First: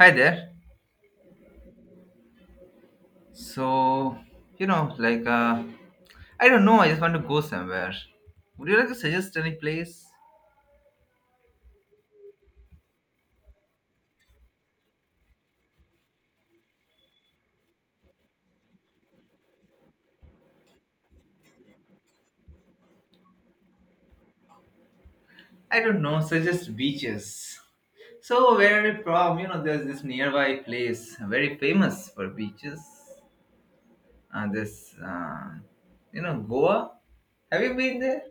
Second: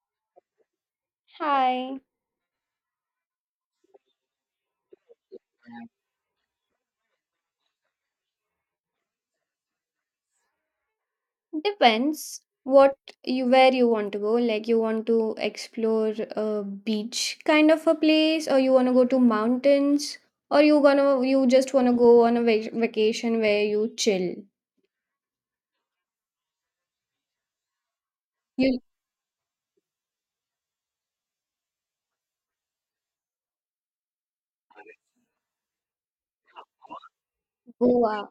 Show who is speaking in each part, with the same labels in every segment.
Speaker 1: Hi there.
Speaker 2: Hi.
Speaker 1: So, like, I don't know, I just want to go somewhere. Would you like to suggest any place?
Speaker 2: Depends what you where you want to go. Like you want to explore a beach kind of a place, or you want to go to mountains, or you just want to go on a vacation where you chill.
Speaker 1: I don't know, suggest beaches. So,
Speaker 2: You
Speaker 1: where are you from? There's this nearby place, very famous for beaches. Uh, this, uh, Goa. Have you been there?
Speaker 2: Goa.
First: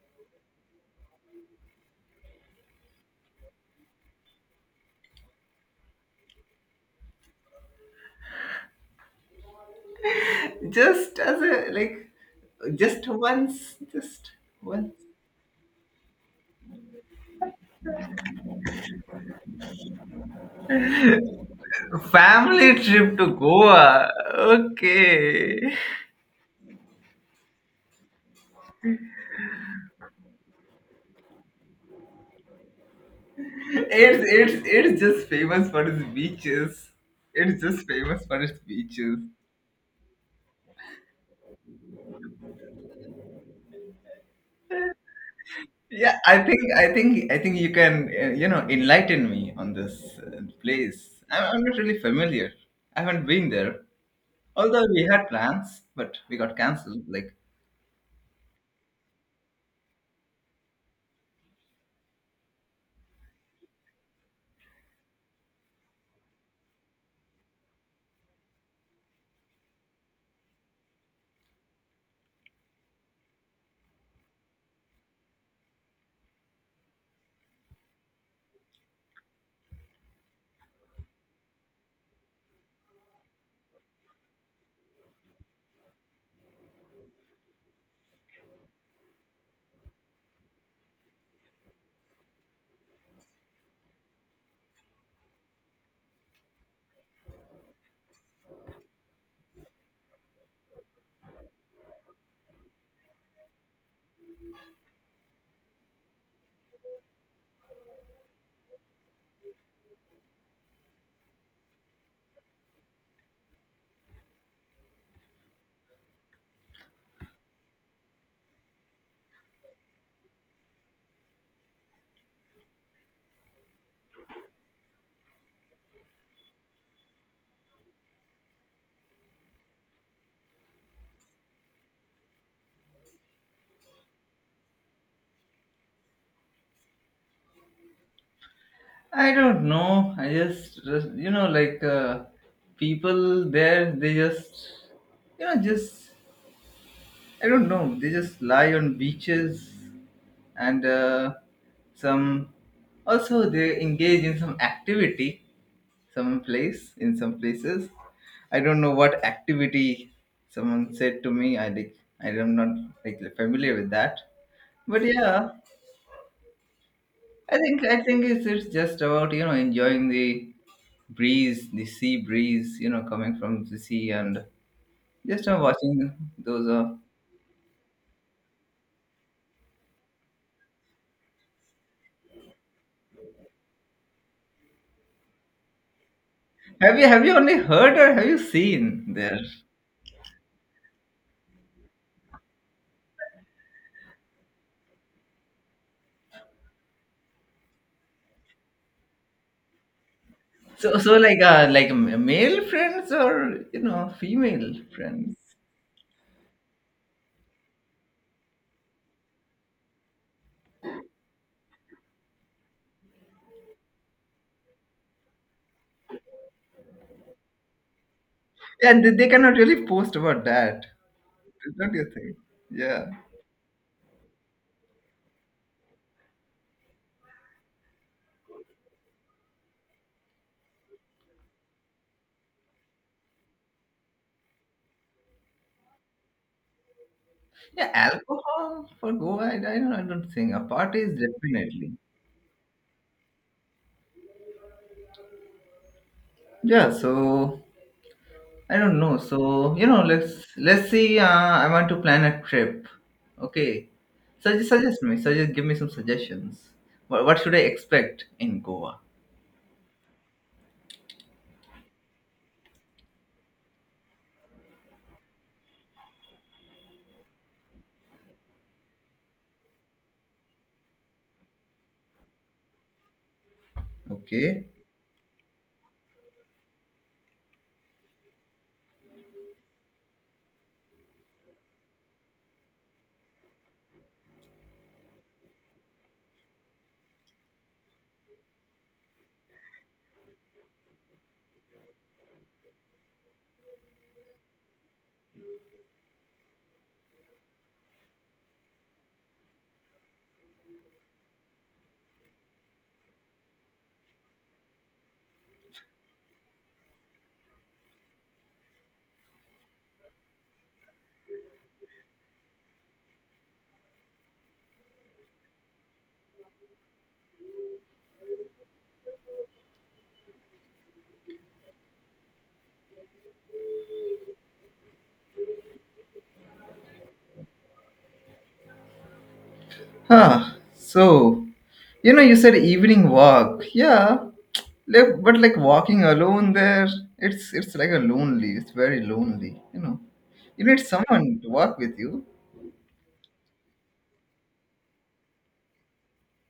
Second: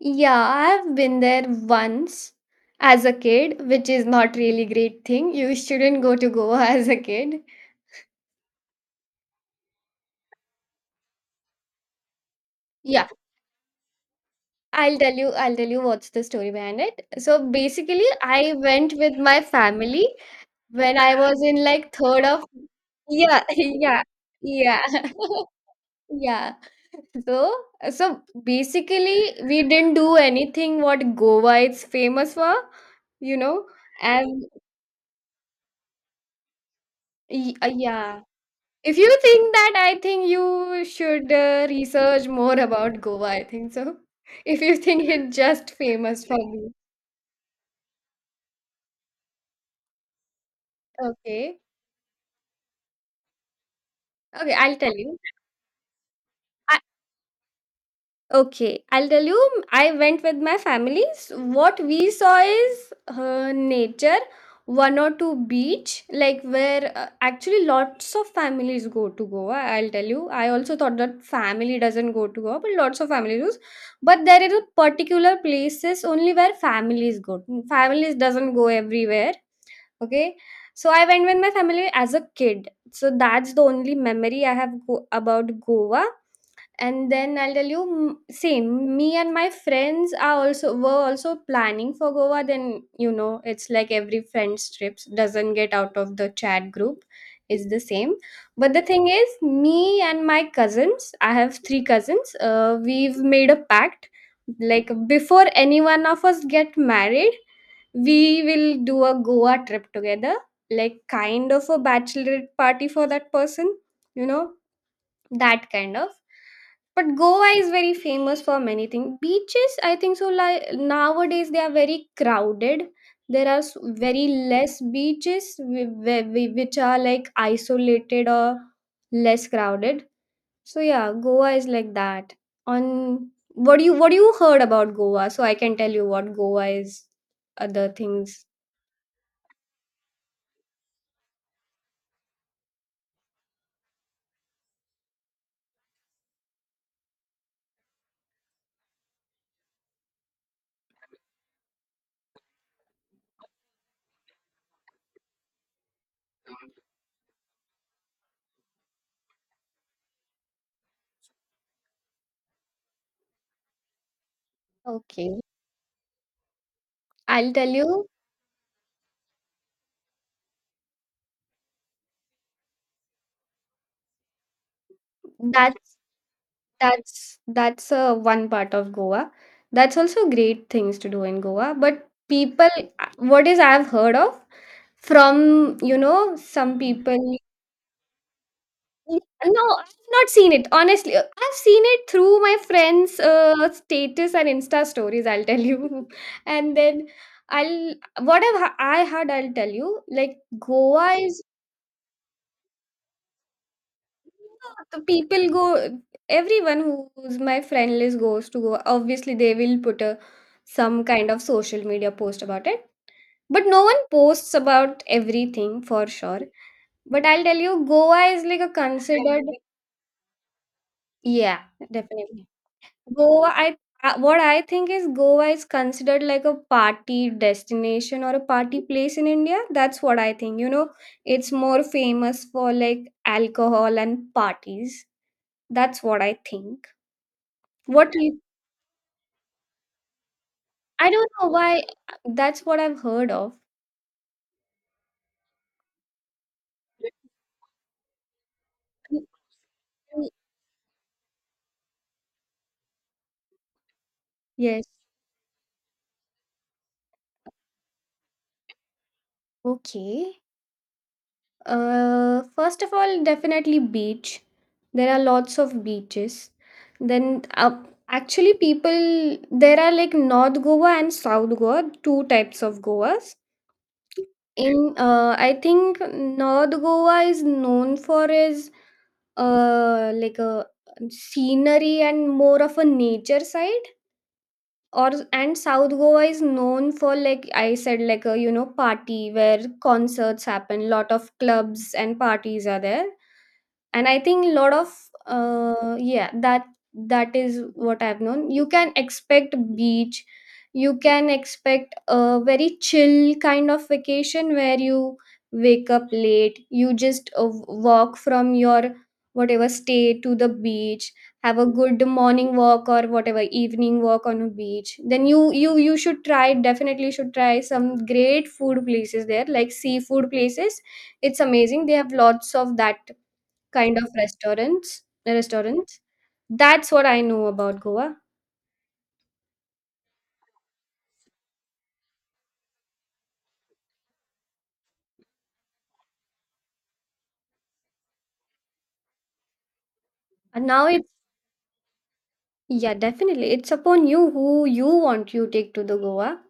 Speaker 2: Yeah, I've been there once as a kid, which is not really great thing. You shouldn't go to Goa as a kid.
Speaker 1: Just as a, like, just
Speaker 2: Yeah,
Speaker 1: once, just once.
Speaker 2: I'll tell you. I'll tell you what's the story behind it. So basically, I went with my family when I was in like third of,
Speaker 1: Family trip to
Speaker 2: yeah, yeah,
Speaker 1: Goa.
Speaker 2: yeah,
Speaker 1: Okay.
Speaker 2: yeah. So, so basically, we didn't do anything what Goa is famous for, you know.
Speaker 1: It's
Speaker 2: And
Speaker 1: it's it's just famous for its beaches. It's just
Speaker 2: yeah,
Speaker 1: famous for its
Speaker 2: if you
Speaker 1: beaches.
Speaker 2: think that, I think you should research more about Goa. I think so. If you think it's just
Speaker 1: Yeah,
Speaker 2: famous
Speaker 1: I
Speaker 2: for
Speaker 1: think
Speaker 2: me.
Speaker 1: I think I think you can enlighten me on this place. I'm,
Speaker 2: Okay,
Speaker 1: I'm not really familiar. I haven't been there.
Speaker 2: okay, I'll
Speaker 1: Although
Speaker 2: tell
Speaker 1: we
Speaker 2: you.
Speaker 1: had plans, but we got cancelled. Like,
Speaker 2: Okay, I'll tell you. I went with my families. What we saw is nature, one or two beach, like where actually lots of families go to Goa. I'll tell you. I also thought that family doesn't go to Goa, but lots of families goes. But there is a particular places only where families go. Families doesn't go everywhere. Okay, so I went with my family as a kid. So that's the only memory I have about Goa. And then I'll tell you. Mm, same, me and my friends are also were also planning for Goa. Then, it's like every friend's trips doesn't get out of the chat group, is the same. But the thing is, me and my cousins, I have three cousins, we've made a pact. Like before any one of us get married, we will do a Goa trip together, like kind of a bachelorette party for that person, you know that kind of. But Goa is very famous for many things, beaches I think so. Like nowadays they are very crowded. There are very less beaches, which are like isolated or less crowded. So yeah, Goa is like that. On what do you heard about Goa, so I can tell you what Goa is, other things.
Speaker 1: I don't know. I just like people there, they just just, I don't know. They just lie on beaches, and some, also they engage in some activity, some place, in some places. I don't know what activity. Someone said to me, I like, I am not like familiar with that. But
Speaker 2: Okay,
Speaker 1: yeah,
Speaker 2: I'll
Speaker 1: i
Speaker 2: tell
Speaker 1: think
Speaker 2: you.
Speaker 1: i think it's just about enjoying the breeze, the sea breeze, coming from the sea, and just watching
Speaker 2: That's.
Speaker 1: those
Speaker 2: That's one part of Goa. That's also great things to do in Goa. But people, what is I've heard of from, some
Speaker 1: have you
Speaker 2: people.
Speaker 1: only heard, or have you seen there?
Speaker 2: No, I've not seen it honestly. I've seen it through my friends' status and Insta stories. I'll tell you, and then I'll, I had. I'll tell you. Like,
Speaker 1: So
Speaker 2: Goa.
Speaker 1: like male friends, or female
Speaker 2: Yeah, the
Speaker 1: friends,
Speaker 2: people go, everyone who's my friend list goes to Goa. Obviously, they will put a some kind of social media post about it. But no one posts about everything for sure. But I'll tell you, Goa is like a
Speaker 1: and they
Speaker 2: considered.
Speaker 1: cannot really post about that,
Speaker 2: Yeah,
Speaker 1: don't you think?
Speaker 2: definitely.
Speaker 1: Yeah,
Speaker 2: Goa, I what I think is Goa is considered like a party destination or a party place in India. That's what I think. You know, it's more famous for like alcohol and parties. That's what I think.
Speaker 1: yeah.
Speaker 2: What do you
Speaker 1: Alcohol for Goa, I don't think. A party is
Speaker 2: I don't know why
Speaker 1: definitely.
Speaker 2: that's what I've heard of.
Speaker 1: Yeah. So I don't know. So, let's see. I want to plan a trip. Okay. Suggest
Speaker 2: Yes.
Speaker 1: suggest me. Suggest. Give me some suggestions. What should I expect in Goa?
Speaker 2: Okay. First of all, definitely beach. There are lots of beaches. Then up actually, people there are like North Goa and South Goa, two types of Goas.
Speaker 1: Okay.
Speaker 2: In, I think North Goa is known for, is like a scenery and more of a nature side, or and South Goa is known for, like I said, like a, party where concerts happen, lot of clubs and parties are there. And I think a lot of, uh, yeah, that is what I've known. You can expect beach. You can expect a very chill kind of vacation where you wake up late, you just, walk from your whatever stay to the beach, have a good morning walk or whatever evening walk on a beach. Then you should try definitely should try some great food places there, like seafood places. It's amazing, they have lots of that kind of restaurants. That's what I know about Goa.
Speaker 1: Huh. So, you said evening walk. Yeah. Like, but like walking alone there, it's like a lonely. It's very lonely. You know, you
Speaker 2: And
Speaker 1: need
Speaker 2: now it's
Speaker 1: someone to walk with you.
Speaker 2: Yeah, definitely. It's upon you who you take to the Goa.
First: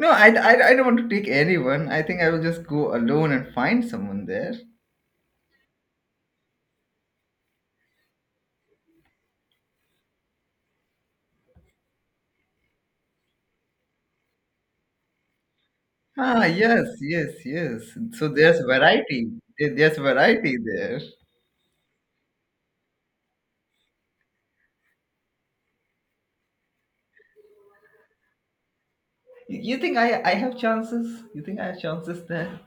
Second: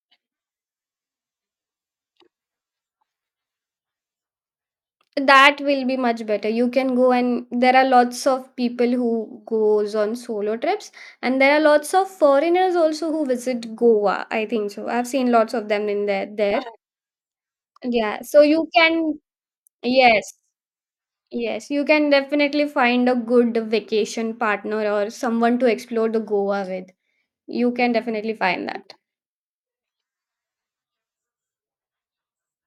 Speaker 1: No, I don't want to take anyone. I think I will just go alone and find someone there.
Speaker 2: That will be much better. You can go, and there are lots of people who goes on solo trips, and there are lots of foreigners also who visit Goa. I think so. I've seen lots of them in there
Speaker 1: Ah,
Speaker 2: there.
Speaker 1: yes, yes, yes.
Speaker 2: Yeah,
Speaker 1: So
Speaker 2: so
Speaker 1: there's
Speaker 2: you can.
Speaker 1: variety. There's
Speaker 2: Yes.
Speaker 1: variety there.
Speaker 2: Yes, you can definitely find a good vacation partner or someone to explore the Goa with. You can definitely find that.
Speaker 1: You think I have chances? You think I have chances there?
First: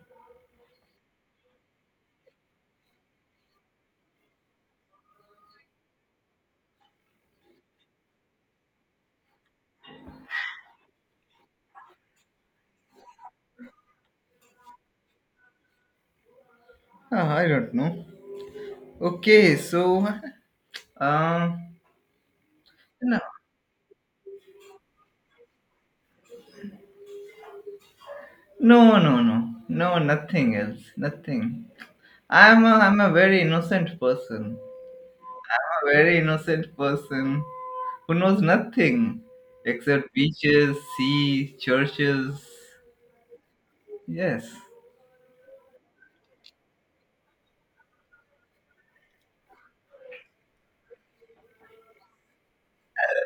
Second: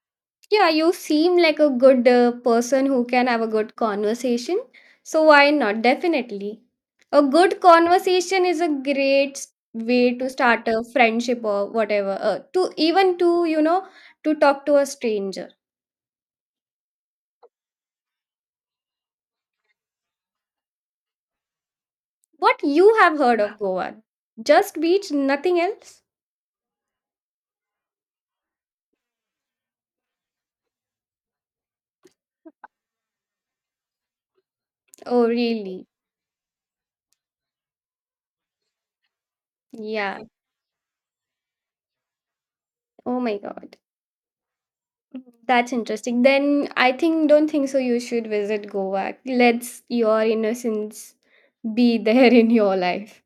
Speaker 2: Yeah, you seem like a good person who can have a good conversation. So why not? Definitely. A good conversation is a great way to start a friendship or whatever. To even to, to talk to a stranger.
Speaker 1: Huh, I don't know. Okay, so um,
Speaker 2: What you
Speaker 1: no,
Speaker 2: have heard of Goa? Just beach, nothing else?
Speaker 1: no, no, no, no, nothing else, nothing. I'm a very innocent person.
Speaker 2: Oh, really?
Speaker 1: A very innocent person who knows nothing except
Speaker 2: Yeah.
Speaker 1: beaches, sea, churches.
Speaker 2: Oh my God.
Speaker 1: Yes,
Speaker 2: That's interesting. Then I think, don't think so, you should visit Goa. Let's your innocence be there in your life.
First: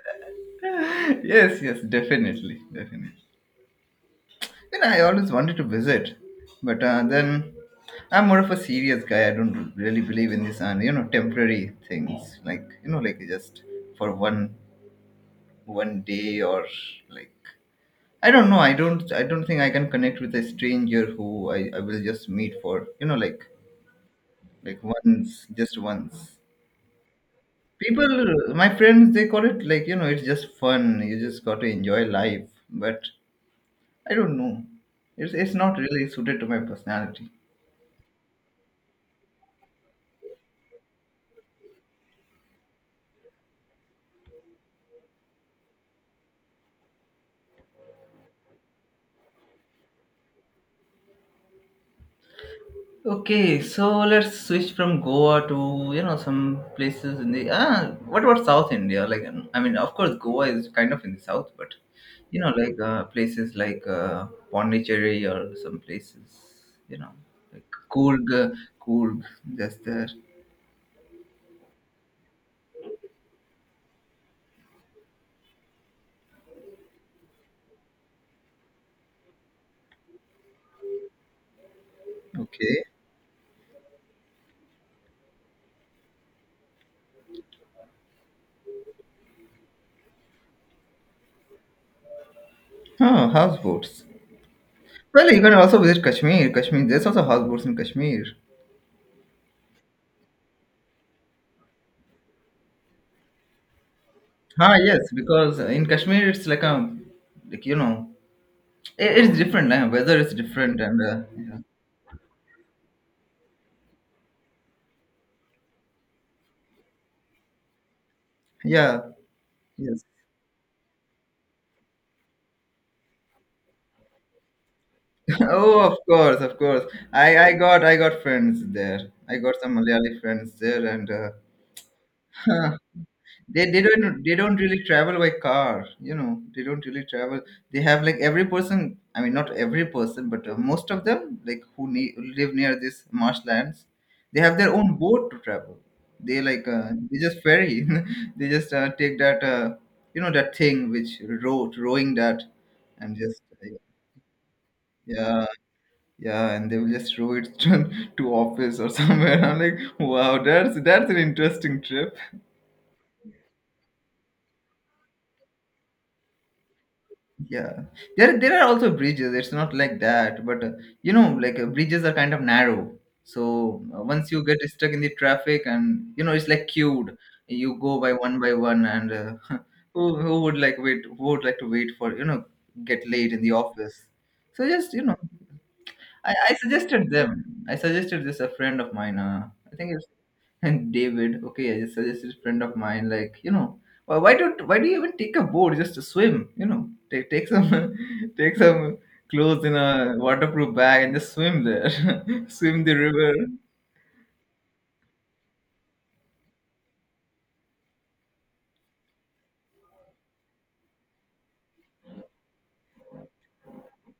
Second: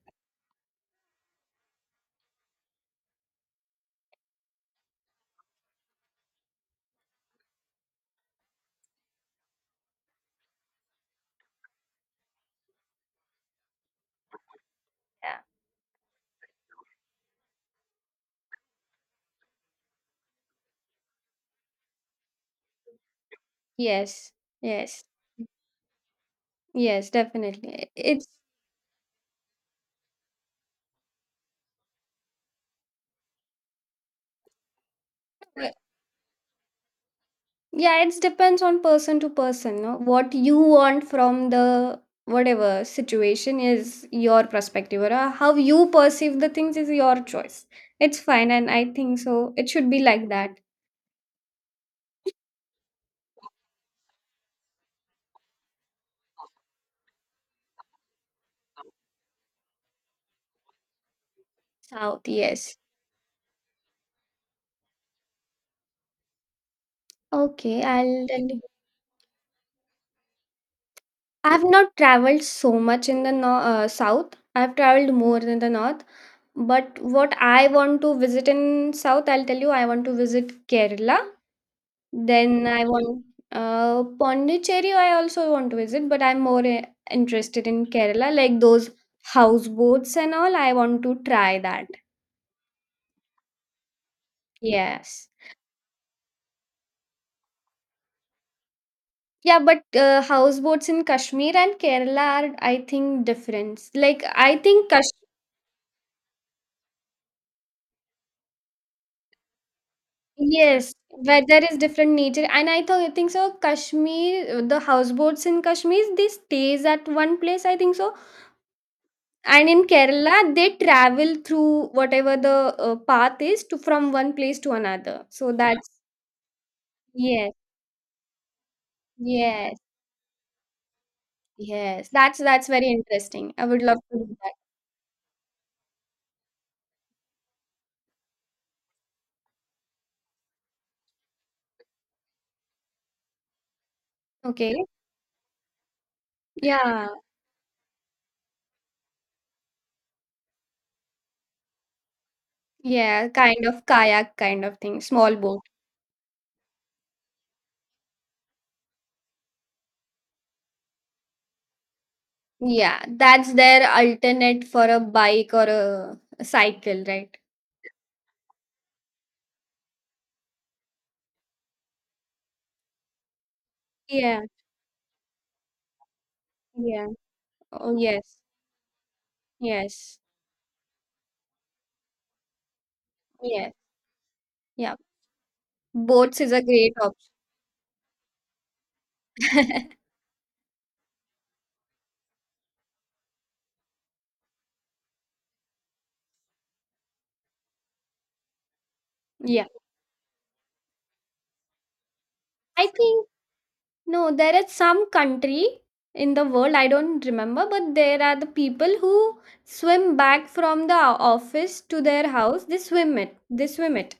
Speaker 1: yes, yes, definitely, definitely. I always wanted to visit, but then I'm more of a serious guy. I don't really believe in this, temporary things, like like, just for one
Speaker 2: Yeah.
Speaker 1: one day, or like, I don't know. I don't. I don't think I can connect with a stranger who I will just meet for like
Speaker 2: Yes,
Speaker 1: like
Speaker 2: yes,
Speaker 1: once, just once.
Speaker 2: yes, definitely. It's
Speaker 1: People, my friends, they call it like, it's just fun. You just got to enjoy life. But I don't know. It's
Speaker 2: uh,
Speaker 1: not really suited to my personality.
Speaker 2: yeah, it depends on person to person. No, what you want from the whatever situation is your perspective, or how you perceive the things is your choice. It's fine, and I think so. It should be like that.
Speaker 1: Okay, so let's switch from Goa to, some places in the What about South India? Like, I mean, of course, Goa is kind of in the south, but
Speaker 2: South, yes.
Speaker 1: like places like Pondicherry, or some places, you know, like
Speaker 2: Okay, I'll
Speaker 1: Coorg,
Speaker 2: tell you.
Speaker 1: Coorg, just there.
Speaker 2: I've not traveled so much in the south. I've traveled more than the north. But what I want to visit in South, I'll tell you, I want to visit Kerala. Then
Speaker 1: Okay.
Speaker 2: I want, Pondicherry. I also want to visit, but I'm more, interested in Kerala, like those houseboats and all. I want to try that.
Speaker 1: Huh, houseboats.
Speaker 2: Yes.
Speaker 1: Well, you can also visit Kashmir. Kashmir, there's also houseboats in Kashmir.
Speaker 2: Yeah, but houseboats in Kashmir and Kerala are, I think, different. Like, I
Speaker 1: Ah,
Speaker 2: think
Speaker 1: yes,
Speaker 2: Kashmir,
Speaker 1: because in Kashmir it's like a, like, it's different. Weather is different,
Speaker 2: yes,
Speaker 1: and yeah.
Speaker 2: weather is different nature. And I think so, Kashmir, the houseboats in Kashmir, they stays at one place, I think so.
Speaker 1: Yeah.
Speaker 2: And in
Speaker 1: Yes.
Speaker 2: Kerala, they travel through whatever the path is to from one place to another. So
Speaker 1: Oh,
Speaker 2: that's
Speaker 1: of course, of course. I
Speaker 2: Yes,
Speaker 1: I got I got friends there. I got some
Speaker 2: yes,
Speaker 1: Malayali friends there, and
Speaker 2: yes. That's very interesting. I
Speaker 1: they they
Speaker 2: would love to
Speaker 1: don't they
Speaker 2: do that.
Speaker 1: don't really travel by car. You know, they don't really travel. They have like every person. I mean, not every person, but most of them, like, who live near these marshlands, they have their
Speaker 2: Okay.
Speaker 1: own boat to travel. They like
Speaker 2: Yeah.
Speaker 1: they just ferry. They just take that that thing which rowing that, and
Speaker 2: Yeah.
Speaker 1: just
Speaker 2: Kind of kayak kind of thing. Small
Speaker 1: yeah.
Speaker 2: boat.
Speaker 1: Yeah, and they will just throw it to office or somewhere. I'm like, wow, that's an interesting trip.
Speaker 2: Yeah. That's their alternate for a bike or a cycle, right?
Speaker 1: Yeah, there are also bridges. It's not like that, but like bridges are kind of narrow. So once you
Speaker 2: Yeah.
Speaker 1: get stuck in the traffic, and it's like
Speaker 2: Yeah.
Speaker 1: queued. You
Speaker 2: Oh
Speaker 1: go
Speaker 2: yes.
Speaker 1: by one, and who
Speaker 2: Yes.
Speaker 1: who would like wait? Who would like to wait for, get late in the
Speaker 2: Yes.
Speaker 1: office? So just
Speaker 2: Yeah.
Speaker 1: I,
Speaker 2: Boats is
Speaker 1: I
Speaker 2: a great
Speaker 1: suggested
Speaker 2: option.
Speaker 1: them. I suggested this, a friend of mine. I think it's and David. Okay, I just suggested a friend of mine. Like, why don't why do you even take a boat just to swim? Take, take some take some clothes
Speaker 2: Yeah.
Speaker 1: in a waterproof bag and just swim there, swim
Speaker 2: I
Speaker 1: the
Speaker 2: think
Speaker 1: river.
Speaker 2: No, there is some country in the world, I don't remember, but there are the people who swim back from the office to their house. They swim it. They swim it.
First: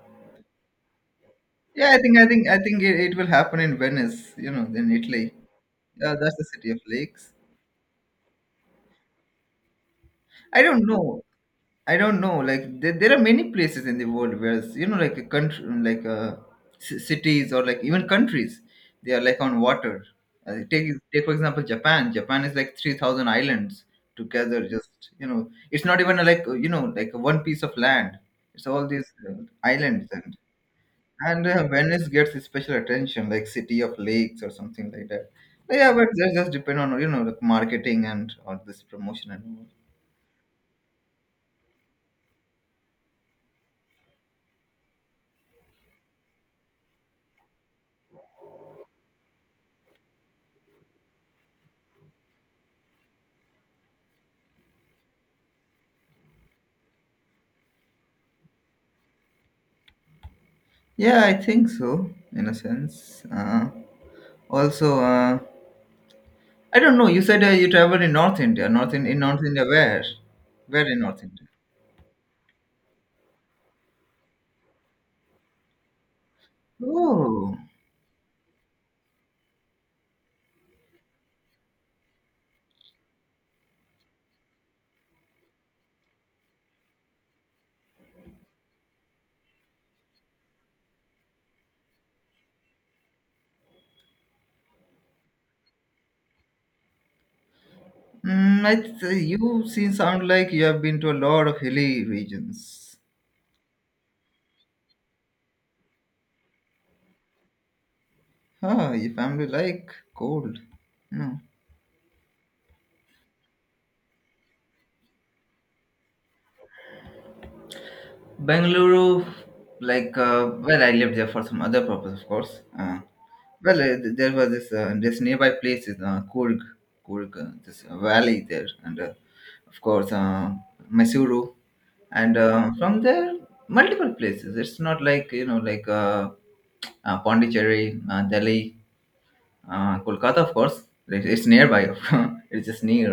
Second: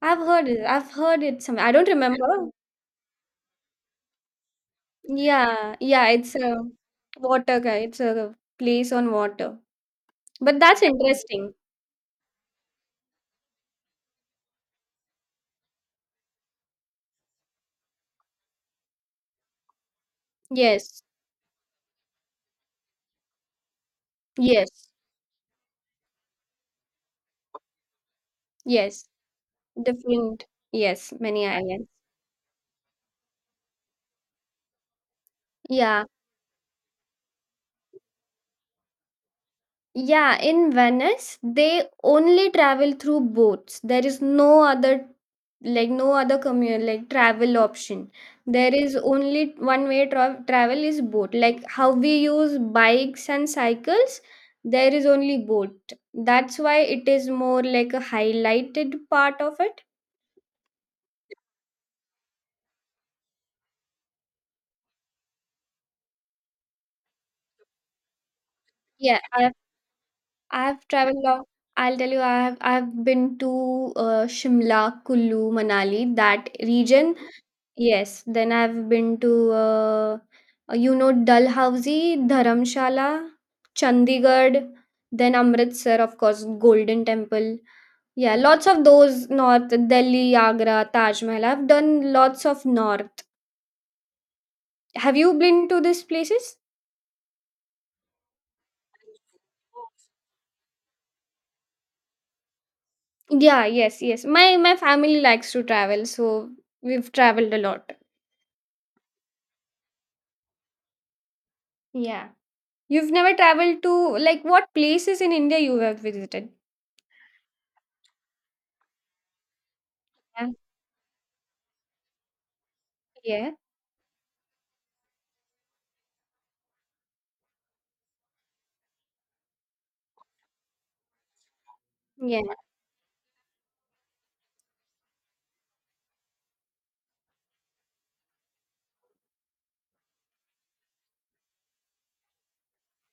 Speaker 2: I've heard it. I've heard it some. I don't
Speaker 1: Yeah, I think I think
Speaker 2: remember.
Speaker 1: I think it will happen in Venice. In Italy.
Speaker 2: Yeah, yeah,
Speaker 1: Yeah,
Speaker 2: it's
Speaker 1: that's the
Speaker 2: a
Speaker 1: city of lakes.
Speaker 2: water guy. It's a place on water. But
Speaker 1: I
Speaker 2: that's
Speaker 1: don't know.
Speaker 2: interesting.
Speaker 1: I don't know. Like, there are many places in the world where, like a country, like cities, or like even countries, they are like on water. Take
Speaker 2: Yes,
Speaker 1: take for example Japan. Japan is like 3,000 islands together.
Speaker 2: yes,
Speaker 1: Just, it's not even like, like one piece of land. It's all
Speaker 2: yes.
Speaker 1: these islands, and
Speaker 2: Different. Yes,
Speaker 1: and
Speaker 2: many islands.
Speaker 1: Venice gets special attention, like city of lakes or something like that. Yeah,
Speaker 2: Yeah.
Speaker 1: but that just depend on, like, marketing and all this promotion and all.
Speaker 2: Yeah, in Venice, they only travel through boats. There is no other, like, no other commute, like, travel option. There is only one way travel is boat. Like, how we use bikes and cycles, there is only boat. That's why it is more like a highlighted part of it.
Speaker 1: Yeah, I think so, in a sense. Also, I don't know. You said you traveled in North India. North, in
Speaker 2: Yeah,
Speaker 1: North
Speaker 2: I've,
Speaker 1: India, where? Where
Speaker 2: I've
Speaker 1: in North
Speaker 2: traveled long.
Speaker 1: India?
Speaker 2: I'll tell you, I've been to Shimla, Kullu, Manali, that region.
Speaker 1: Oh,
Speaker 2: Yes, then I've been to, Dalhousie, Dharamshala, Chandigarh, then Amritsar, of course, Golden Temple. Yeah, lots of those north, Delhi, Agra, Taj Mahal. I've done lots of north. Have you been to these places?
Speaker 1: you seem sound like you have been to a lot of hilly regions.
Speaker 2: Yeah, yes, yes. My family likes to travel, so we've traveled a lot.
Speaker 1: Huh, your family like cold. No.
Speaker 2: Yeah. You've never traveled to, like, what places in India you have visited?
Speaker 1: Bangalore, like,
Speaker 2: Yeah.
Speaker 1: well, I lived there for some other purpose, of course.
Speaker 2: Yeah.
Speaker 1: Well, there was this nearby place is Kurg, Kurg, this valley there, and of course Mysuru, and
Speaker 2: Yeah.
Speaker 1: from there, multiple places. It's not like, like Pondicherry, Delhi, Kolkata, of course. It's nearby, of course. It's just near,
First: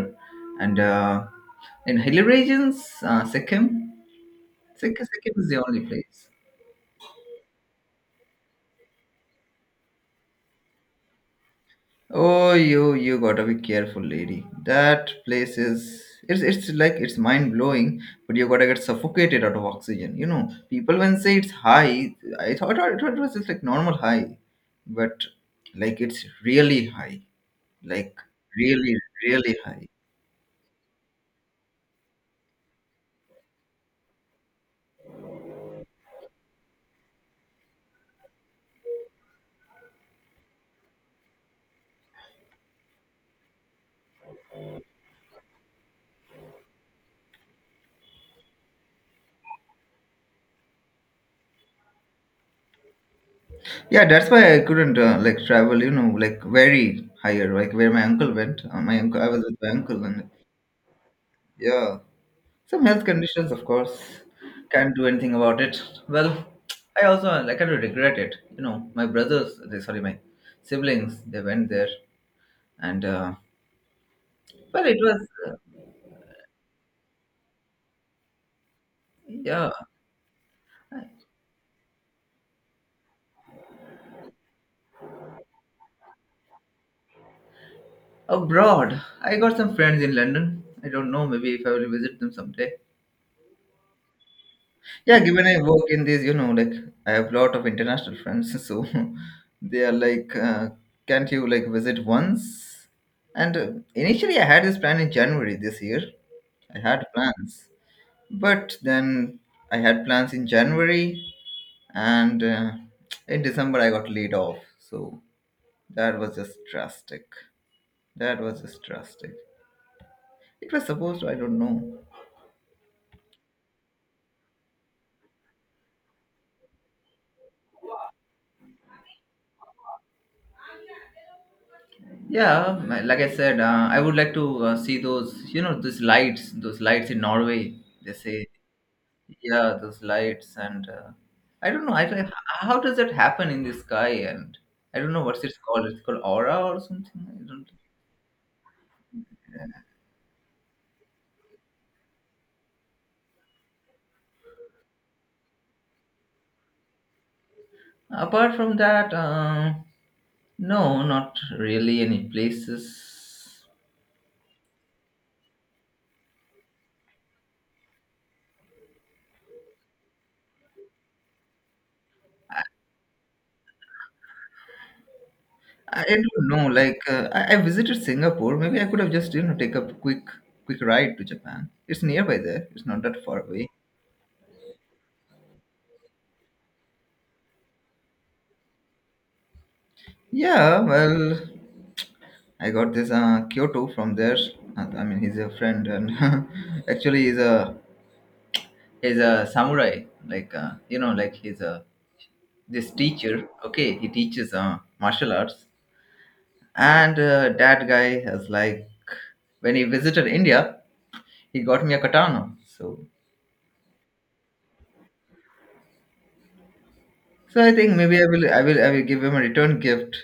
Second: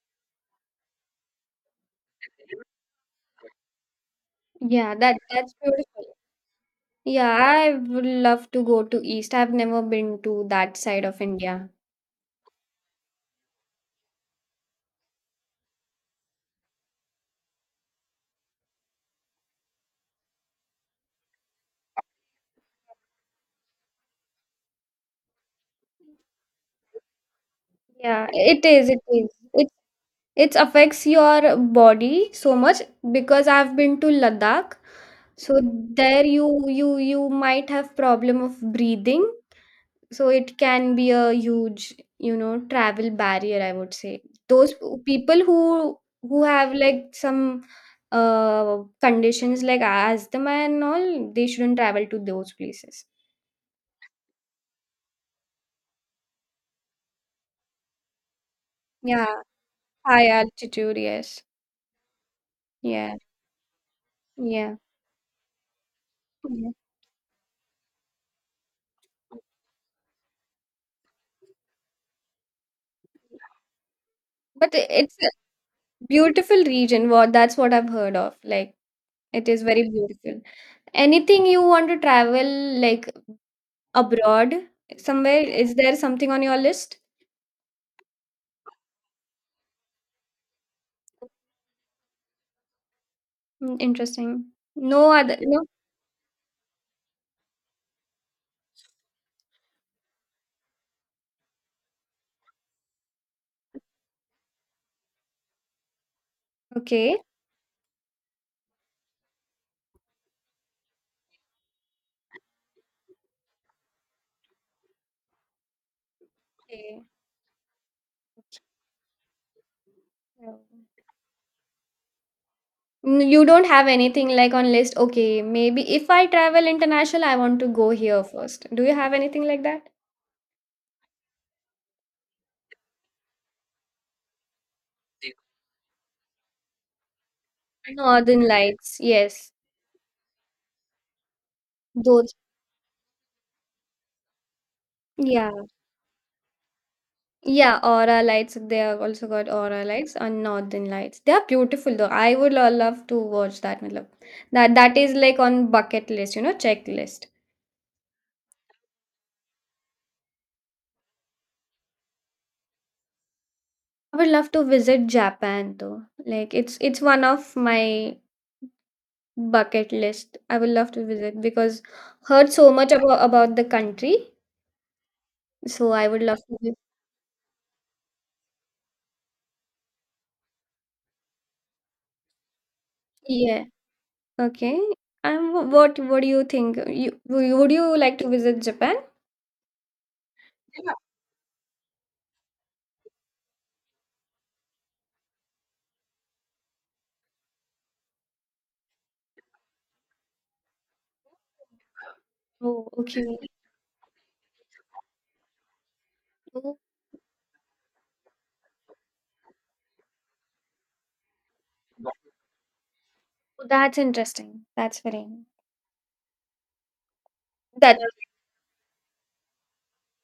Speaker 1: and in hilly regions, Sikkim.
Speaker 2: Yeah, that
Speaker 1: Sekiseki is
Speaker 2: that's
Speaker 1: the only
Speaker 2: beautiful.
Speaker 1: place.
Speaker 2: Yeah, I would love to go to East. I've never been to that side of India.
Speaker 1: Oh, you gotta be careful, lady. That place is, it's like, it's mind blowing, but you gotta get suffocated out of oxygen. You know, people when say it's high, I thought it was just like normal high, but like it's really high, like
Speaker 2: Yeah, it is.
Speaker 1: really
Speaker 2: It is.
Speaker 1: really
Speaker 2: It
Speaker 1: high.
Speaker 2: it affects your body so much because I've been to Ladakh. So there, you might have problem of breathing, so it can be a huge, travel barrier, I would say. Those people who have like some conditions like asthma and all, they shouldn't travel to those places.
Speaker 1: Yeah, that's why I couldn't like travel. You know, like very higher, like where my uncle went. My uncle, I
Speaker 2: Yeah,
Speaker 1: was with my uncle,
Speaker 2: high
Speaker 1: and
Speaker 2: altitude, yes,
Speaker 1: yeah. Some health
Speaker 2: yeah,
Speaker 1: conditions, of course.
Speaker 2: yeah,
Speaker 1: Can't do anything about it. Well,
Speaker 2: yeah.
Speaker 1: I kind of regret it. My brothers, sorry, my siblings, they went there, and
Speaker 2: But
Speaker 1: well, it
Speaker 2: it's
Speaker 1: was
Speaker 2: a beautiful region, what that's what I've heard of. Like, it is
Speaker 1: yeah.
Speaker 2: very beautiful. Anything you want to travel, like abroad somewhere, is there something on your list?
Speaker 1: Abroad, I got some friends in London. I don't know, maybe if I will visit them someday.
Speaker 2: Mm, interesting. No
Speaker 1: Yeah,
Speaker 2: other,
Speaker 1: given I
Speaker 2: no.
Speaker 1: work in this, like, I have a lot of international friends, so they are like, can't you like visit once? And initially, I had this plan in January this year. I had
Speaker 2: Okay.
Speaker 1: plans, but then I had plans in January, and in December I got laid off. So that was just
Speaker 2: Okay.
Speaker 1: drastic. That was just drastic.
Speaker 2: Oh.
Speaker 1: It was supposed to, I don't know.
Speaker 2: You don't have anything like on list. Okay, maybe if I travel international, I want to go here first. Do you have anything like that?
Speaker 1: Yeah, like I said, I would like to see those, those lights in Norway. They
Speaker 2: Northern
Speaker 1: say,
Speaker 2: Lights, yes.
Speaker 1: yeah, those lights, and I don't know, I don't,
Speaker 2: Those,
Speaker 1: how does that happen in the sky? And I don't know what's
Speaker 2: yeah,
Speaker 1: it's called. It's called aura or something. I don't.
Speaker 2: yeah. Aura Lights. They have also got Aura Lights and Northern Lights. They are beautiful though. I would love to watch that. Matlab. That is like on bucket list, checklist.
Speaker 1: Apart from that, no, not really any places.
Speaker 2: I would love to visit Japan though. Like, it's one of my bucket list. I would love to visit because heard so much about the country, so
Speaker 1: I
Speaker 2: I
Speaker 1: I
Speaker 2: would love
Speaker 1: don't
Speaker 2: to
Speaker 1: know.
Speaker 2: visit.
Speaker 1: Like I visited Singapore. Maybe I could have just, take a quick ride to Japan. It's nearby there. It's not that far
Speaker 2: Yeah.
Speaker 1: away.
Speaker 2: Okay. And what do you think? Would you like to visit Japan?
Speaker 1: Yeah, well, I got this Kyoto from there. I mean, he's a friend, and actually, he's a samurai. Like like, he's a
Speaker 2: Oh,
Speaker 1: this
Speaker 2: okay.
Speaker 1: teacher. Okay, he teaches martial arts,
Speaker 2: Oh,
Speaker 1: and that guy has, like, when he visited India, he got me a katana. So,
Speaker 2: that's interesting. That's very
Speaker 1: I think
Speaker 2: that
Speaker 1: maybe I will give him a return gift.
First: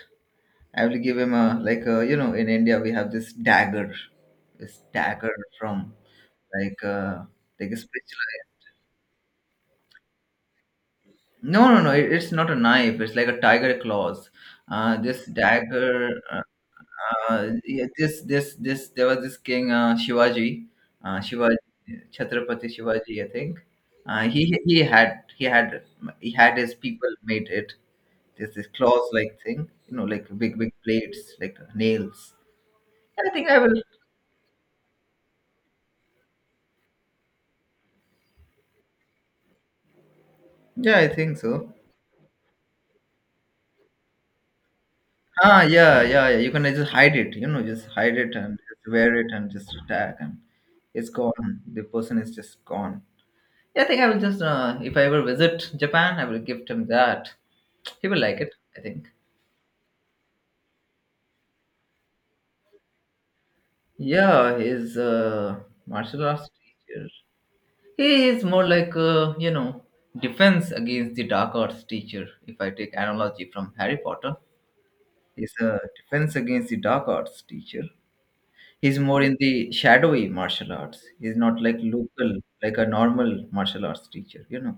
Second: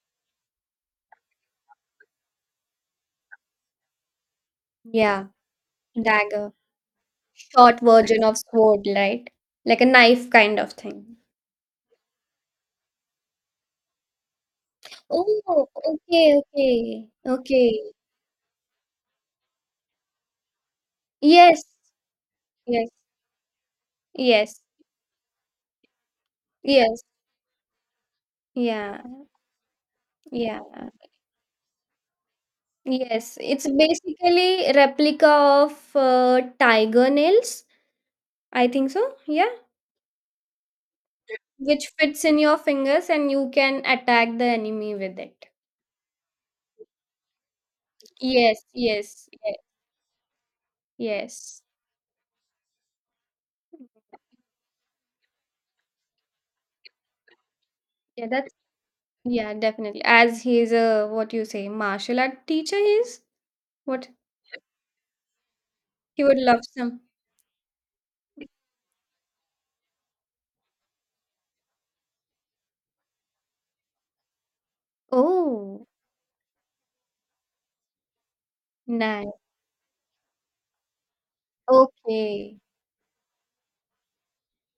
Speaker 1: I will give him a, like in India we have this
Speaker 2: yeah
Speaker 1: dagger from,
Speaker 2: dagger,
Speaker 1: like a, like a
Speaker 2: short version
Speaker 1: spatula.
Speaker 2: of sword, right? Like a knife kind of thing.
Speaker 1: No, no, no. It's not a knife. It's like a tiger claws. This
Speaker 2: Oh,
Speaker 1: dagger.
Speaker 2: okay, okay, okay.
Speaker 1: Yeah, this. There was this king Shivaji, uh, Shivaji,
Speaker 2: Yes,
Speaker 1: Chhatrapati
Speaker 2: yes,
Speaker 1: Shivaji, I think. Uh, he
Speaker 2: yes,
Speaker 1: he had he had he had his
Speaker 2: yes.
Speaker 1: people made it. This
Speaker 2: Yeah,
Speaker 1: claws like thing. You know, like big
Speaker 2: yeah.
Speaker 1: big blades, like nails. I
Speaker 2: Yes,
Speaker 1: think I
Speaker 2: it's
Speaker 1: will.
Speaker 2: basically replica of tiger nails, I think so. Yeah,
Speaker 1: Yeah, I think so.
Speaker 2: which fits in your fingers and you can attack the enemy with it.
Speaker 1: Yeah, yeah, yeah. You can just hide it, just hide it and
Speaker 2: Yes,
Speaker 1: just wear
Speaker 2: yes,
Speaker 1: it and
Speaker 2: ye-
Speaker 1: just attack, and it's gone.
Speaker 2: yes.
Speaker 1: The person is just gone. Yeah, I think I will just, if I ever visit Japan, I will gift him that. He will
Speaker 2: Yeah,
Speaker 1: like it,
Speaker 2: that's
Speaker 1: I think.
Speaker 2: yeah, definitely. As he's a what you say, martial art teacher he is what
Speaker 1: Yeah, he's a
Speaker 2: he
Speaker 1: martial
Speaker 2: would
Speaker 1: arts
Speaker 2: love some.
Speaker 1: teacher. He is more like, defense against the dark arts teacher. If I take analogy from Harry Potter, he's a
Speaker 2: Oh,
Speaker 1: defense against the dark arts teacher. He's more in
Speaker 2: nice.
Speaker 1: the shadowy martial arts. He's not like local,
Speaker 2: Okay.
Speaker 1: like a normal martial arts teacher, you know.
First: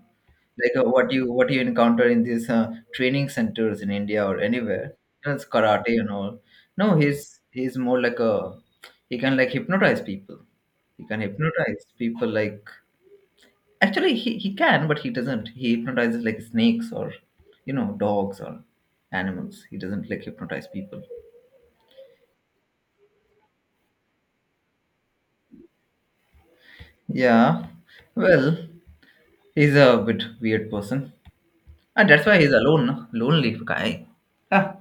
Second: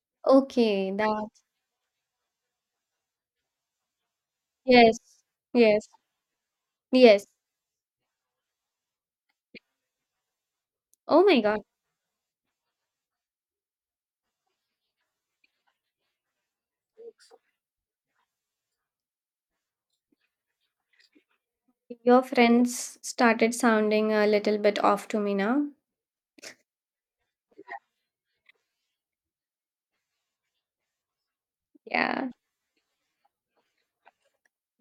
Speaker 1: Like
Speaker 2: Okay,
Speaker 1: what
Speaker 2: that
Speaker 1: you what you encounter in these training centers in India or anywhere.
Speaker 2: yes,
Speaker 1: You know, it's
Speaker 2: yes,
Speaker 1: karate and all. No,
Speaker 2: yes.
Speaker 1: he's more like a he can like hypnotize people. He can
Speaker 2: Oh my God.
Speaker 1: hypnotize people like actually he can, but he doesn't. He hypnotizes like snakes or you know, dogs or animals. He doesn't like hypnotize people.
Speaker 2: Your friends started sounding a little bit off to me now.
Speaker 1: Yeah. Well, he's a bit weird person, and that's
Speaker 2: Yeah,
Speaker 1: why he's alone, no? Lonely guy. Ah,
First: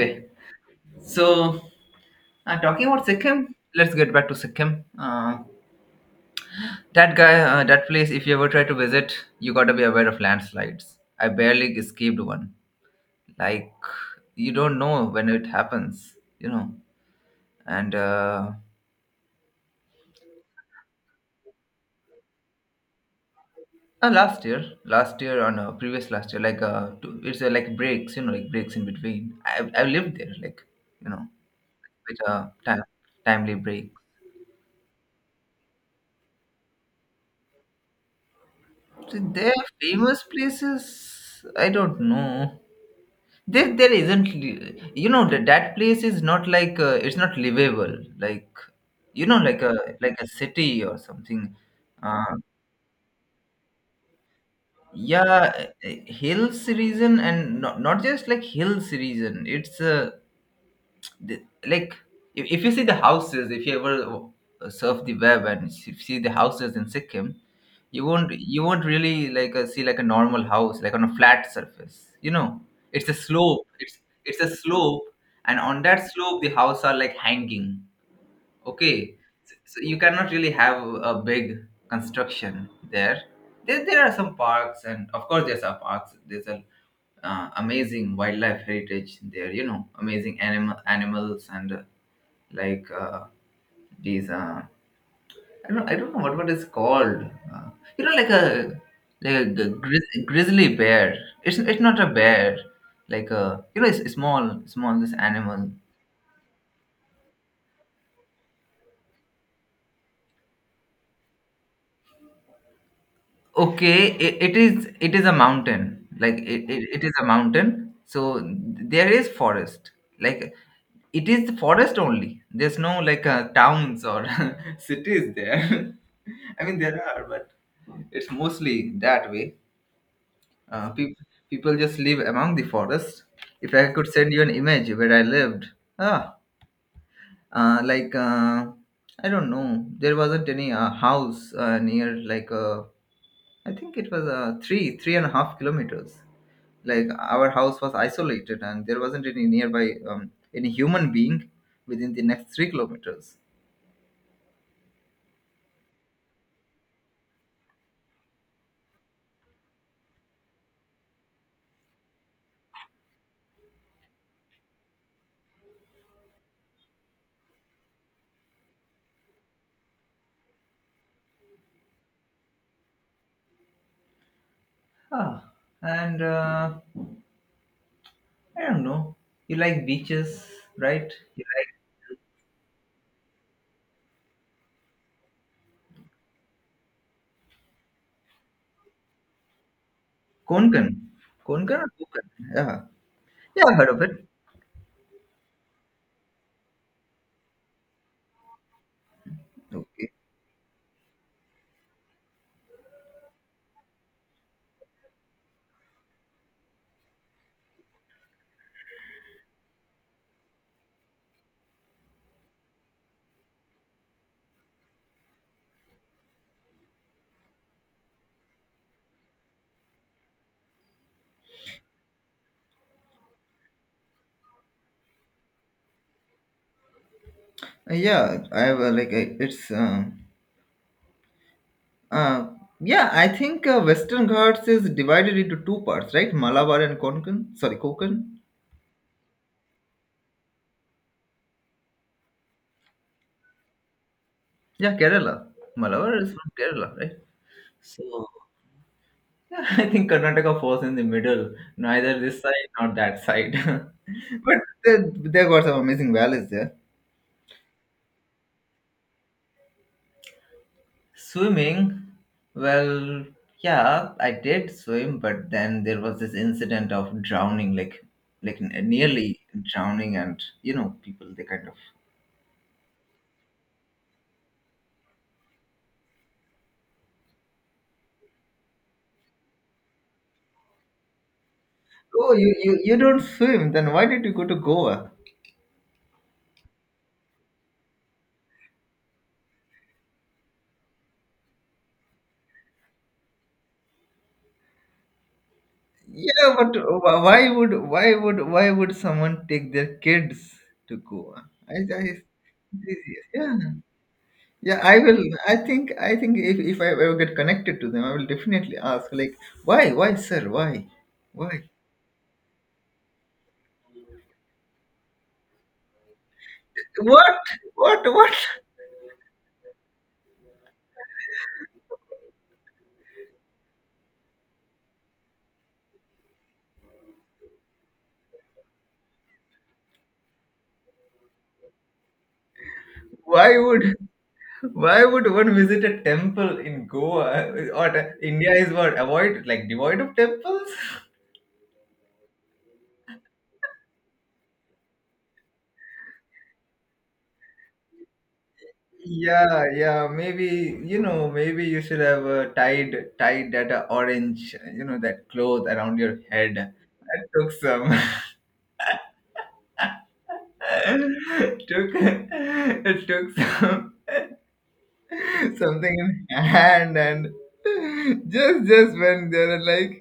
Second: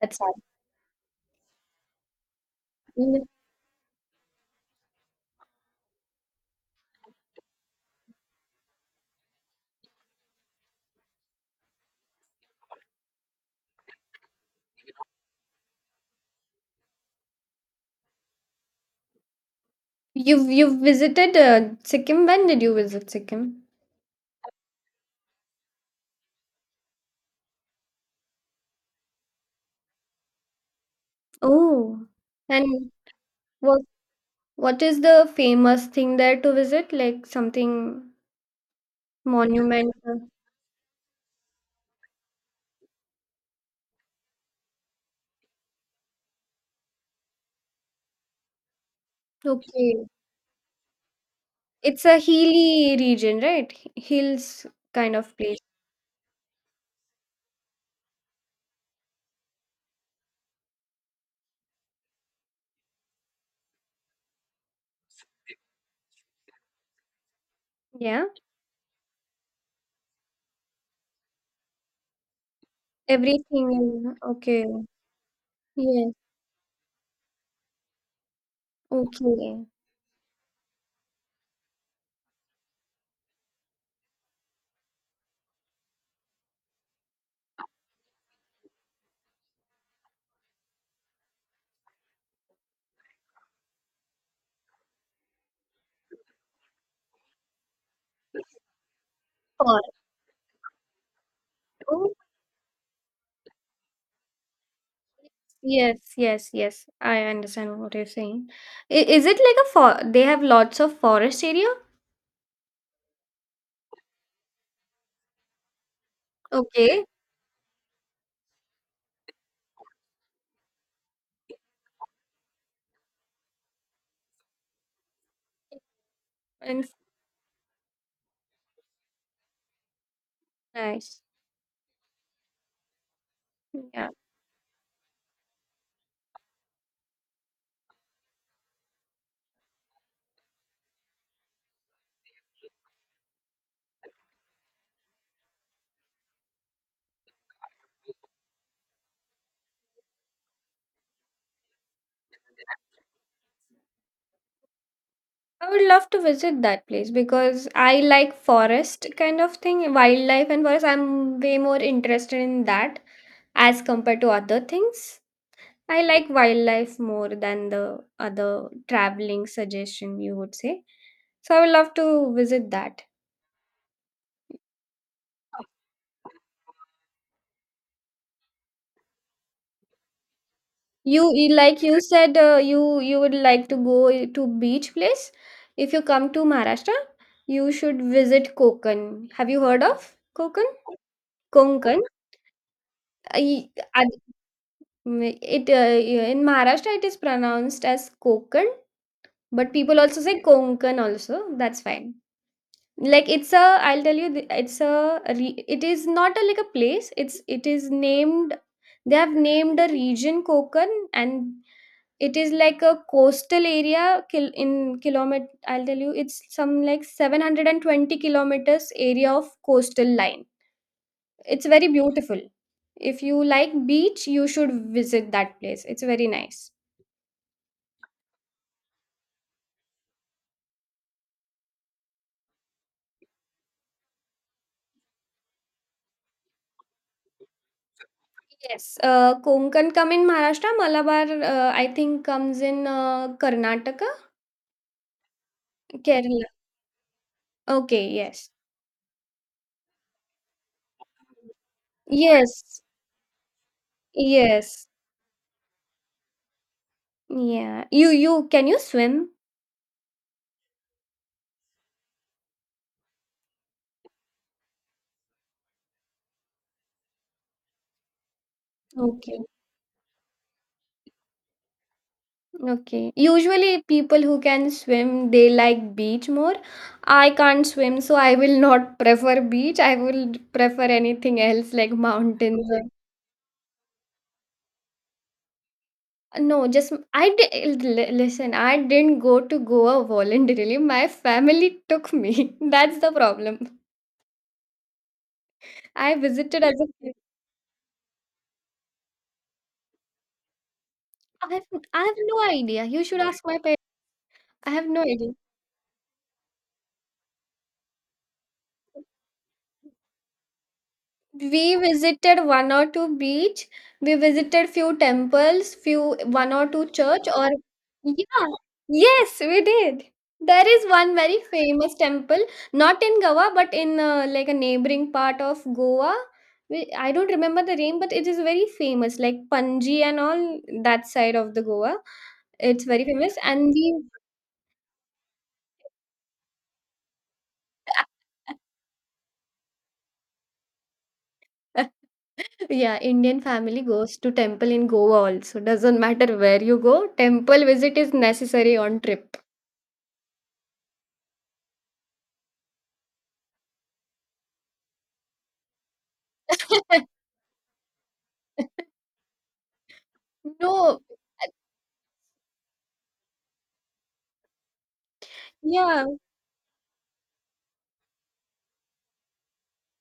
Speaker 2: that's sad.
Speaker 1: so talking about
Speaker 2: Mm,
Speaker 1: Sikkim, let's get back to Sikkim. That place. If you ever try to visit, you gotta be aware of landslides. I barely escaped one. Like you don't know when it happens, you know. And
Speaker 2: you've visited Sikkim. When did you visit Sikkim?
Speaker 1: last year or no, previous last year, like two, it's like breaks, you know, like breaks in between. I lived there, like you know
Speaker 2: Oh,
Speaker 1: with a time,
Speaker 2: and
Speaker 1: timely
Speaker 2: what
Speaker 1: break.
Speaker 2: what is the famous thing there to visit? Like something
Speaker 1: So their
Speaker 2: monumental?
Speaker 1: famous places, I don't know. There isn't. You know that place is not like it's not livable. Like you know,
Speaker 2: Okay,
Speaker 1: like a city or something.
Speaker 2: it's a
Speaker 1: Uh,
Speaker 2: hilly region, right? Hills kind of place.
Speaker 1: yeah, hills region and not just like hills region. It's a the, like if you see the houses if you ever surf the web and see the houses in sikkim you
Speaker 2: Yeah,
Speaker 1: won't really like see like a normal house like on a flat surface you know it's a
Speaker 2: everything.
Speaker 1: slope it's a
Speaker 2: Okay.
Speaker 1: slope and on that
Speaker 2: Yes.
Speaker 1: slope the house are like hanging okay so,
Speaker 2: Okay.
Speaker 1: so you cannot really have a big construction there. There are some parks and of course there's some parks there's a amazing wildlife heritage there you know amazing animals and like these I don't know what is called. Uh, you know, like a
Speaker 2: Fort.
Speaker 1: grizzly bear. It's not a bear. Like a you know, it's a small this animal.
Speaker 2: Yes, yes, yes. I understand what you're saying. I, is it like a for they have lots of forest area?
Speaker 1: Okay, it is a mountain. Like it
Speaker 2: Okay.
Speaker 1: is a mountain. So there is forest. Like it is the forest only. There's no like towns or cities there. I mean
Speaker 2: And
Speaker 1: there are, but it's mostly that way Uh, peop
Speaker 2: nice.
Speaker 1: people just live among the forest. If I could
Speaker 2: Yeah.
Speaker 1: send you an image where I lived, ah, uh, like uh, I don't know, there wasn't any house near. Like I think it was three, 3.5 kilometers. Like our house was isolated, and there wasn't any nearby um, any human being within the next 3 kilometers.
Speaker 2: I would love to visit that place because I like forest kind of thing, wildlife and forest. I'm way more interested in that as compared to other things. I like wildlife more than the other traveling suggestion you would say. So I would love to visit that.
Speaker 1: Ah, and I don't know. You like beaches, right? You like
Speaker 2: Like you said you you would like to go to beach place. If you come to Maharashtra, you should visit Konkan. Have you heard of Konkan?
Speaker 1: Konkan, Konkan or
Speaker 2: Konkan.
Speaker 1: Konkan? Yeah. Yeah,
Speaker 2: I-
Speaker 1: I heard of
Speaker 2: I-
Speaker 1: it.
Speaker 2: It in Maharashtra it is pronounced as Konkan, but people
Speaker 1: Okay.
Speaker 2: also say Konkan also. That's fine. Like it's a I'll tell you it's a it is not a, like a place. It's it is named. They have named a region Konkan, and it is like a coastal area in kilometer. I'll tell you, it's some like 720 kilometers area of coastal line. It's very beautiful. If you like beach, you should visit that place. It's very nice.
Speaker 1: Yeah, I have it's uh yeah, I think Western Ghats is divided into two parts, right? Malabar and Konkan. Sorry, Konkan.
Speaker 2: Yes, Konkan come in Maharashtra. Malabar, I think, comes in Karnataka,
Speaker 1: Yeah, Kerala. Malabar is
Speaker 2: Kerala.
Speaker 1: from Kerala, right?
Speaker 2: Okay,
Speaker 1: So
Speaker 2: yes,
Speaker 1: yeah, I think Karnataka falls in the middle, neither this side
Speaker 2: yes,
Speaker 1: nor that side. But
Speaker 2: yes.
Speaker 1: they they got some amazing valleys there.
Speaker 2: Yeah, you can you swim?
Speaker 1: Swimming, well, yeah, I did swim, but then there was this incident of drowning, like nearly
Speaker 2: Okay.
Speaker 1: drowning, and you know, people they kind of.
Speaker 2: Okay. Usually, people who can swim they like beach more. I can't swim, so I will not prefer beach. I will prefer anything else like
Speaker 1: Oh,
Speaker 2: mountains. Or-
Speaker 1: you don't swim? Then why did you go to Goa?
Speaker 2: No, just I did, listen. I didn't go to Goa voluntarily. My family took me. That's the problem. I
Speaker 1: Yeah,
Speaker 2: visited
Speaker 1: but
Speaker 2: as a kid.
Speaker 1: why would why would someone take their kids to Goa?
Speaker 2: I have, I have
Speaker 1: I
Speaker 2: no idea. You should ask
Speaker 1: yeah.
Speaker 2: my parents. I
Speaker 1: Yeah,
Speaker 2: have
Speaker 1: I
Speaker 2: no
Speaker 1: will.
Speaker 2: idea.
Speaker 1: I think. I think if I ever get connected to them, I will definitely ask. Like, why, sir, why, why?
Speaker 2: We visited one or two beach, we visited few temples, few one or two church
Speaker 1: What?
Speaker 2: or
Speaker 1: What? What?
Speaker 2: yeah yes we did. There is one very famous temple, not in Goa but in like a neighboring part of Goa. I don't remember the name but it is very famous like Panji and all that side of the Goa. It's very famous
Speaker 1: Why
Speaker 2: and we
Speaker 1: would? Why would one visit a temple in Goa India is what avoid like devoid of temples?
Speaker 2: yeah, Indian family goes to temple in Goa also. Doesn't matter where you go, temple visit is necessary on trip.
Speaker 1: Yeah, yeah. Maybe you know. Maybe you should have tied that orange, you know, that cloth around your head. That took some.
Speaker 2: No,
Speaker 1: Took it took some
Speaker 2: yeah,
Speaker 1: something in hand and just when they were like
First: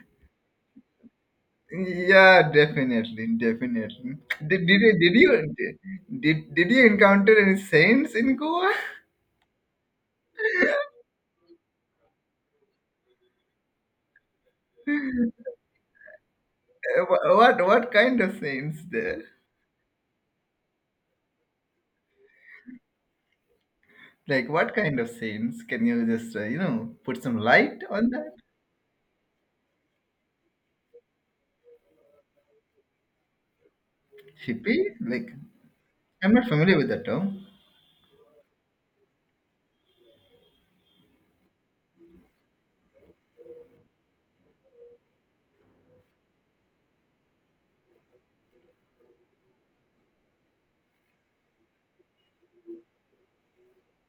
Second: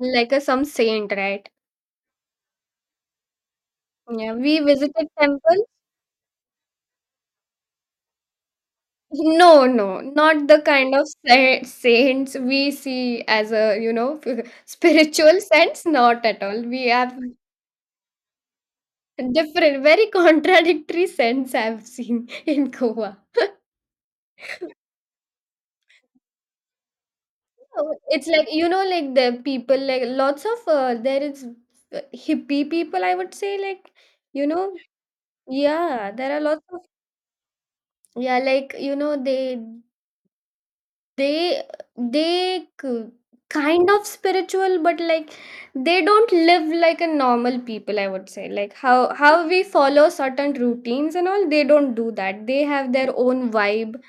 Speaker 2: like a some saint, right?
Speaker 1: Yeah, definitely, definitely.
Speaker 2: Yeah,
Speaker 1: Did,
Speaker 2: we
Speaker 1: did you
Speaker 2: visited
Speaker 1: did
Speaker 2: temple.
Speaker 1: you did you encounter any saints in Goa?
Speaker 2: No, no, not the kind of saints we see as a, you know, spiritual sense, not at all. We have
Speaker 1: What kind of saints there?
Speaker 2: different, very contradictory sense I've seen in Goa.
Speaker 1: Like what kind of saints? Can you just you know put some light
Speaker 2: Oh,
Speaker 1: on
Speaker 2: it's
Speaker 1: that?
Speaker 2: like you know, like the people, like lots of there is hippie people. I would say, like you know,
Speaker 1: Hippie? Like
Speaker 2: yeah,
Speaker 1: I'm
Speaker 2: there are
Speaker 1: not
Speaker 2: lots
Speaker 1: familiar
Speaker 2: of,
Speaker 1: with that term.
Speaker 2: yeah, like you know, they they k- kind of spiritual, but like they don't live like a normal people. I would say, like how we follow certain routines and all, they don't do that. They have their own vibe.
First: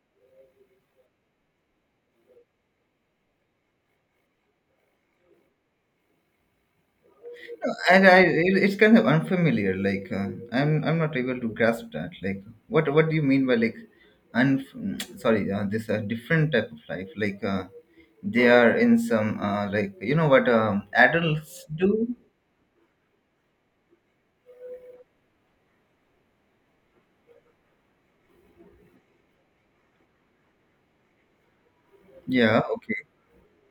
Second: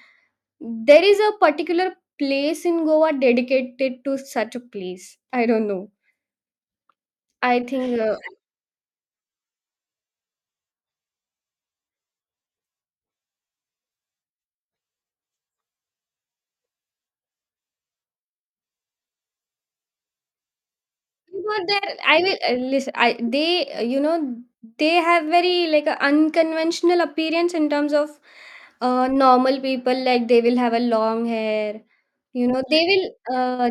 Speaker 2: There is a particular place in Goa dedicated to such a place. I don't know. I think
Speaker 1: And I, it's kind of unfamiliar. Like I'm not able to grasp that. Like what do you mean by like, un? Sorry, this different type of life. Like they are in some like you know what adults
Speaker 2: but there
Speaker 1: do.
Speaker 2: I will listen. I they they have very like a unconventional appearance in terms of normal people. Like they will have a long hair. You
Speaker 1: Yeah.
Speaker 2: know they
Speaker 1: Okay.
Speaker 2: will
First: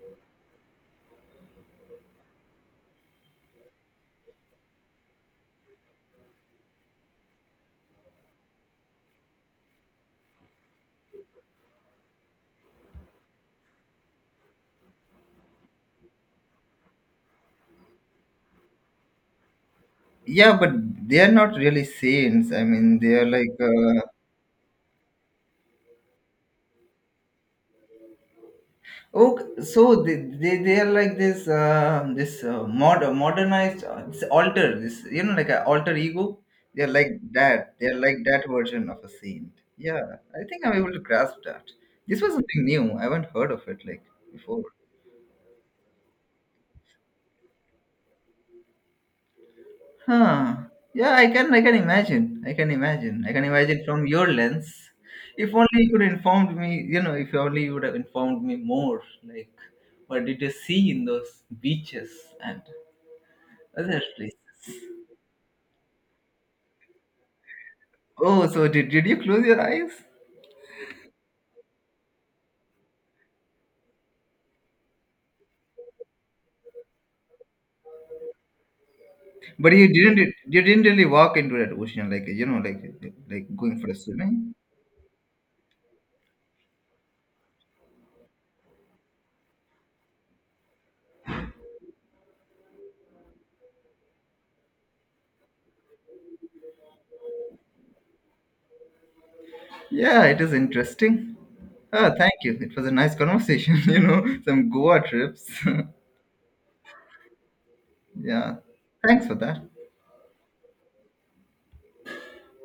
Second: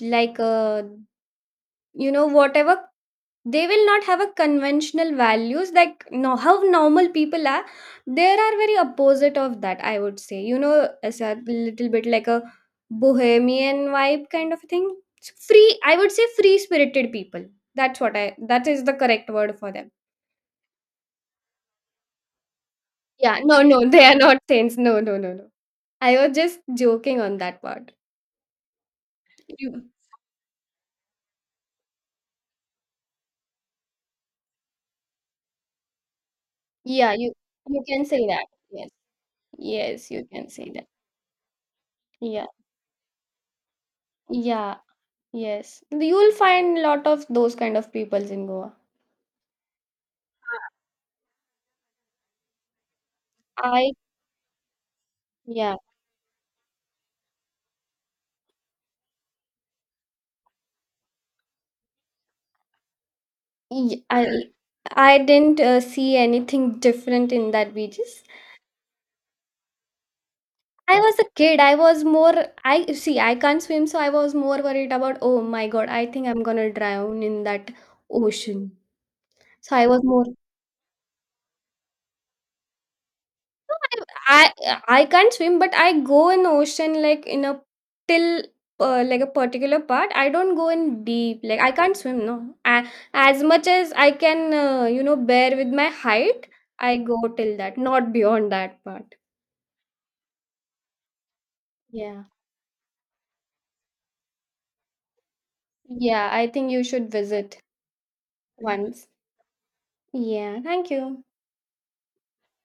Speaker 2: like you know whatever they will not have a conventional values, like no, how normal people are. There are very opposite of that, I would say, you know, as a little bit like a bohemian vibe kind of thing. It's free, I would say, free spirited people. That's what I that is the correct word for them.
Speaker 1: Yeah, but they are not really saints. I mean, they are
Speaker 2: Yeah
Speaker 1: like
Speaker 2: no no they are not saints, no no no no, I was just joking on that part.
Speaker 1: okay,
Speaker 2: You
Speaker 1: so they are like this this modernized this alter this you know like an alter ego. They are like
Speaker 2: Yeah,
Speaker 1: that.
Speaker 2: you
Speaker 1: They are
Speaker 2: can
Speaker 1: like
Speaker 2: say that,
Speaker 1: that version
Speaker 2: yes,
Speaker 1: of a saint. Yeah,
Speaker 2: yes, you
Speaker 1: I
Speaker 2: can
Speaker 1: think
Speaker 2: say
Speaker 1: I'm
Speaker 2: that.
Speaker 1: able to grasp that. This was
Speaker 2: Yeah,
Speaker 1: something new. I haven't heard of it like before.
Speaker 2: yeah. Yes, you will find lot of those kind of peoples in Goa.
Speaker 1: Huh. Yeah, I can imagine. I can imagine. I can imagine
Speaker 2: I
Speaker 1: from your lens. If
Speaker 2: yeah,
Speaker 1: only you could informed me, you know, if only you would have informed me more, like what did you see in those beaches and other
Speaker 2: y-
Speaker 1: places?
Speaker 2: I didn't see anything different in that beaches.
Speaker 1: Oh, did you close your eyes?
Speaker 2: I was a kid. I was more. I see. I can't swim, so I was more worried about. Oh my God! I think I'm gonna drown in that ocean.
Speaker 1: But
Speaker 2: So
Speaker 1: you
Speaker 2: I was more.
Speaker 1: didn't really walk into that ocean like you know like going for a
Speaker 2: I
Speaker 1: swimming.
Speaker 2: I can't swim, but I go in ocean like in a till like a particular part. I don't go in deep. Like I can't swim. No, I, as much as I can, you know, bear with my height, I go till that, not beyond that part.
Speaker 1: Yeah, it is interesting. Oh,
Speaker 2: Yeah,
Speaker 1: thank you. It was a nice conversation. You know, some Goa trips.
Speaker 2: yeah. I think you should visit
Speaker 1: Yeah,
Speaker 2: once.
Speaker 1: thanks for that.
Speaker 2: Yeah. Thank you.